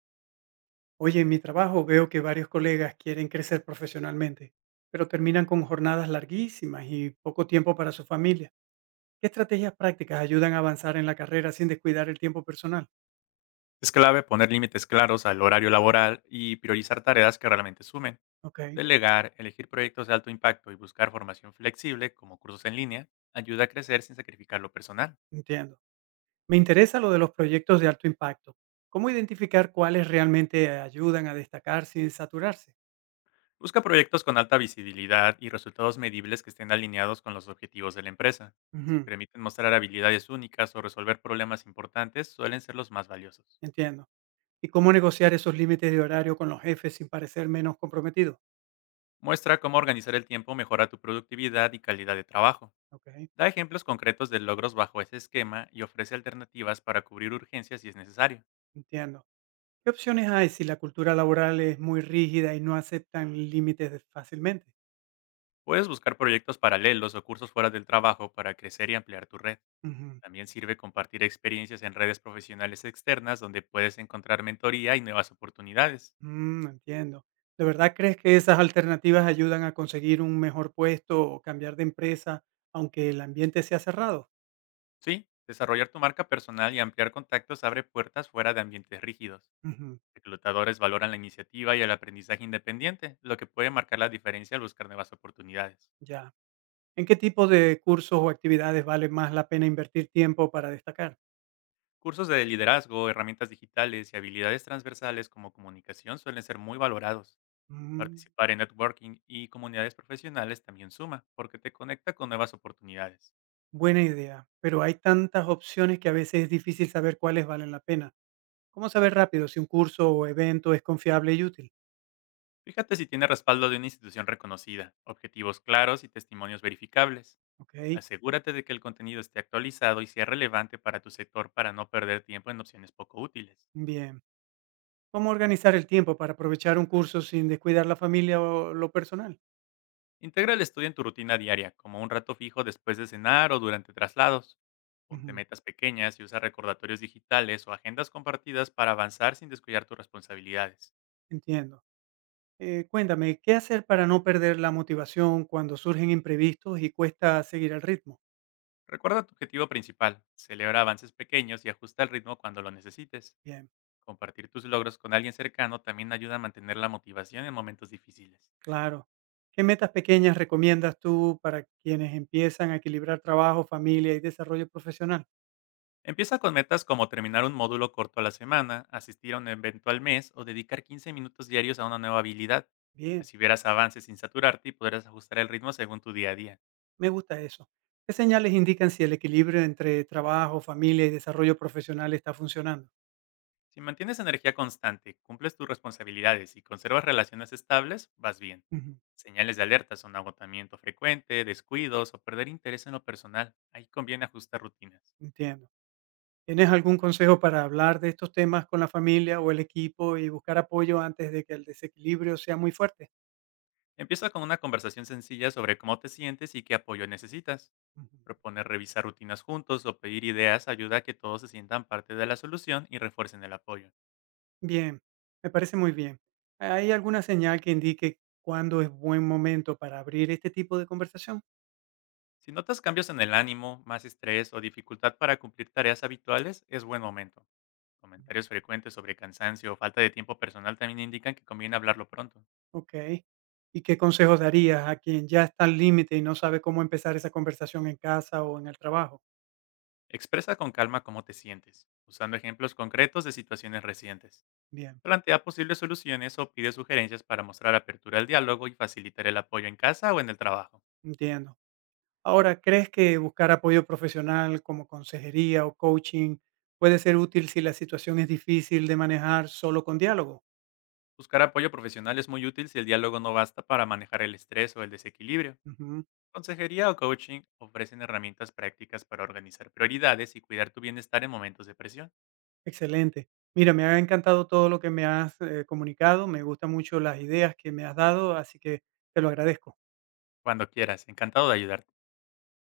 Oye, en mi trabajo veo que varios colegas quieren crecer profesionalmente, pero terminan con jornadas larguísimas y poco tiempo para su familia. ¿Qué estrategias prácticas ayudan a avanzar en la carrera sin descuidar el tiempo personal? Es clave poner límites claros al horario laboral y priorizar tareas que realmente sumen. Ok, Delegar, elegir proyectos de alto impacto y buscar formación flexible, como cursos en línea, ayuda a crecer sin sacrificar lo personal. entiendo. Me interesa lo de los proyectos de alto impacto. ¿Cómo identificar cuáles realmente ayudan a destacar sin saturarse? Busca proyectos con alta visibilidad y resultados medibles que estén alineados con los objetivos de la empresa. Si Ujú, permiten mostrar habilidades únicas o resolver problemas importantes, suelen ser los más valiosos. entiendo. ¿Y cómo negociar esos límites de horario con los jefes sin parecer menos comprometido? Muestra cómo organizar el tiempo mejora tu productividad y calidad de trabajo. Ok, Da ejemplos concretos de logros bajo ese esquema y ofrece alternativas para cubrir urgencias si es necesario. entiendo. ¿Qué opciones hay si la cultura laboral es muy rígida y no aceptan fácilmente? Puedes buscar proyectos paralelos o cursos fuera del trabajo para crecer y ampliar tu red. Ujú. También sirve compartir experiencias en redes profesionales externas donde puedes encontrar mentoría y nuevas oportunidades. Mm, entiendo. ¿De verdad crees que esas alternativas ayudan a conseguir un mejor puesto o cambiar de empresa, aunque el ambiente sea cerrado? Sí, desarrollar tu marca personal y ampliar contactos abre puertas fuera de ambientes rígidos. Ujú, Reclutadores valoran la iniciativa y el aprendizaje independiente, lo que puede marcar la diferencia al buscar nuevas oportunidades. ya. ¿En qué tipo de cursos o actividades vale más la pena invertir tiempo para destacar? Cursos de liderazgo, herramientas digitales y habilidades transversales como comunicación suelen ser muy valorados. Mm, Participar en networking y comunidades profesionales también suma, porque te conecta con nuevas oportunidades. buena idea, pero hay tantas opciones que a veces es difícil saber cuáles valen la pena. ¿Cómo saber rápido si un curso o evento es confiable y útil? Fíjate si tiene respaldo de una institución reconocida, objetivos claros y testimonios verificables. ¿Ok? Asegúrate de que el contenido esté actualizado y sea relevante para tu sector para no perder tiempo en opciones poco útiles. Bien. ¿Cómo organizar el tiempo para aprovechar un curso sin descuidar la familia o lo personal? Integra el estudio en tu rutina diaria, como un rato fijo después de cenar o durante traslados. Ponte Ujú. metas pequeñas y usa recordatorios digitales o agendas compartidas para avanzar sin descuidar tus responsabilidades. Entiendo. Cuéntame, ¿qué hacer para no perder la motivación cuando surgen imprevistos y cuesta seguir el ritmo? Recuerda tu objetivo principal, celebra avances pequeños y ajusta el ritmo cuando lo necesites. Bien, Compartir tus logros con alguien cercano también ayuda a mantener la motivación en momentos difíciles. claro. ¿Qué metas pequeñas recomiendas tú para quienes empiezan a equilibrar trabajo, familia y desarrollo profesional? Empieza con metas como terminar un módulo corto a la semana, asistir a un evento al mes o dedicar 15 minutos diarios a una nueva habilidad. Bien, Así verás avances sin saturarte y podrás ajustar el ritmo según tu día a día. me gusta eso. ¿Qué señales indican si el equilibrio entre trabajo, familia y desarrollo profesional está funcionando? Si mantienes energía constante, cumples tus responsabilidades y conservas relaciones estables, vas bien. Ujú, Señales de alerta son agotamiento frecuente, descuidos o perder interés en lo personal. Ahí conviene ajustar rutinas. entiendo. ¿Tienes algún consejo para hablar de estos temas con la familia o el equipo y buscar apoyo antes de que el desequilibrio sea muy fuerte? Empieza con una conversación sencilla sobre cómo te sientes y qué apoyo necesitas. Ujú. Proponer revisar rutinas juntos o pedir ideas ayuda a que todos se sientan parte de la solución y refuercen el apoyo. Bien, me parece muy bien. ¿Hay alguna señal que indique cuándo es buen momento para abrir este tipo de conversación? Si notas cambios en el ánimo, más estrés o dificultad para cumplir tareas habituales, es buen momento. Comentarios frecuentes sobre cansancio o falta de tiempo personal también indican que conviene hablarlo pronto. Ok. ¿Y qué consejos darías a quien ya está al límite y no sabe cómo empezar esa conversación en casa o en el trabajo? Expresa con calma cómo te sientes, usando ejemplos concretos de situaciones recientes. Bien, Plantea posibles soluciones o pide sugerencias para mostrar apertura al diálogo y facilitar el apoyo en casa o en el trabajo. entiendo. Ahora, ¿crees que buscar apoyo profesional como consejería o coaching puede ser útil si la situación es difícil de manejar solo con diálogo? Buscar apoyo profesional es muy útil si el diálogo no basta para manejar el estrés o el desequilibrio. Ujú, Consejería o coaching ofrecen herramientas prácticas para organizar prioridades y cuidar tu bienestar en momentos de presión. excelente. Mira, me ha encantado todo lo que me has comunicado, me gustan mucho las ideas que me has dado, así que te lo agradezco. Cuando quieras, encantado de ayudarte.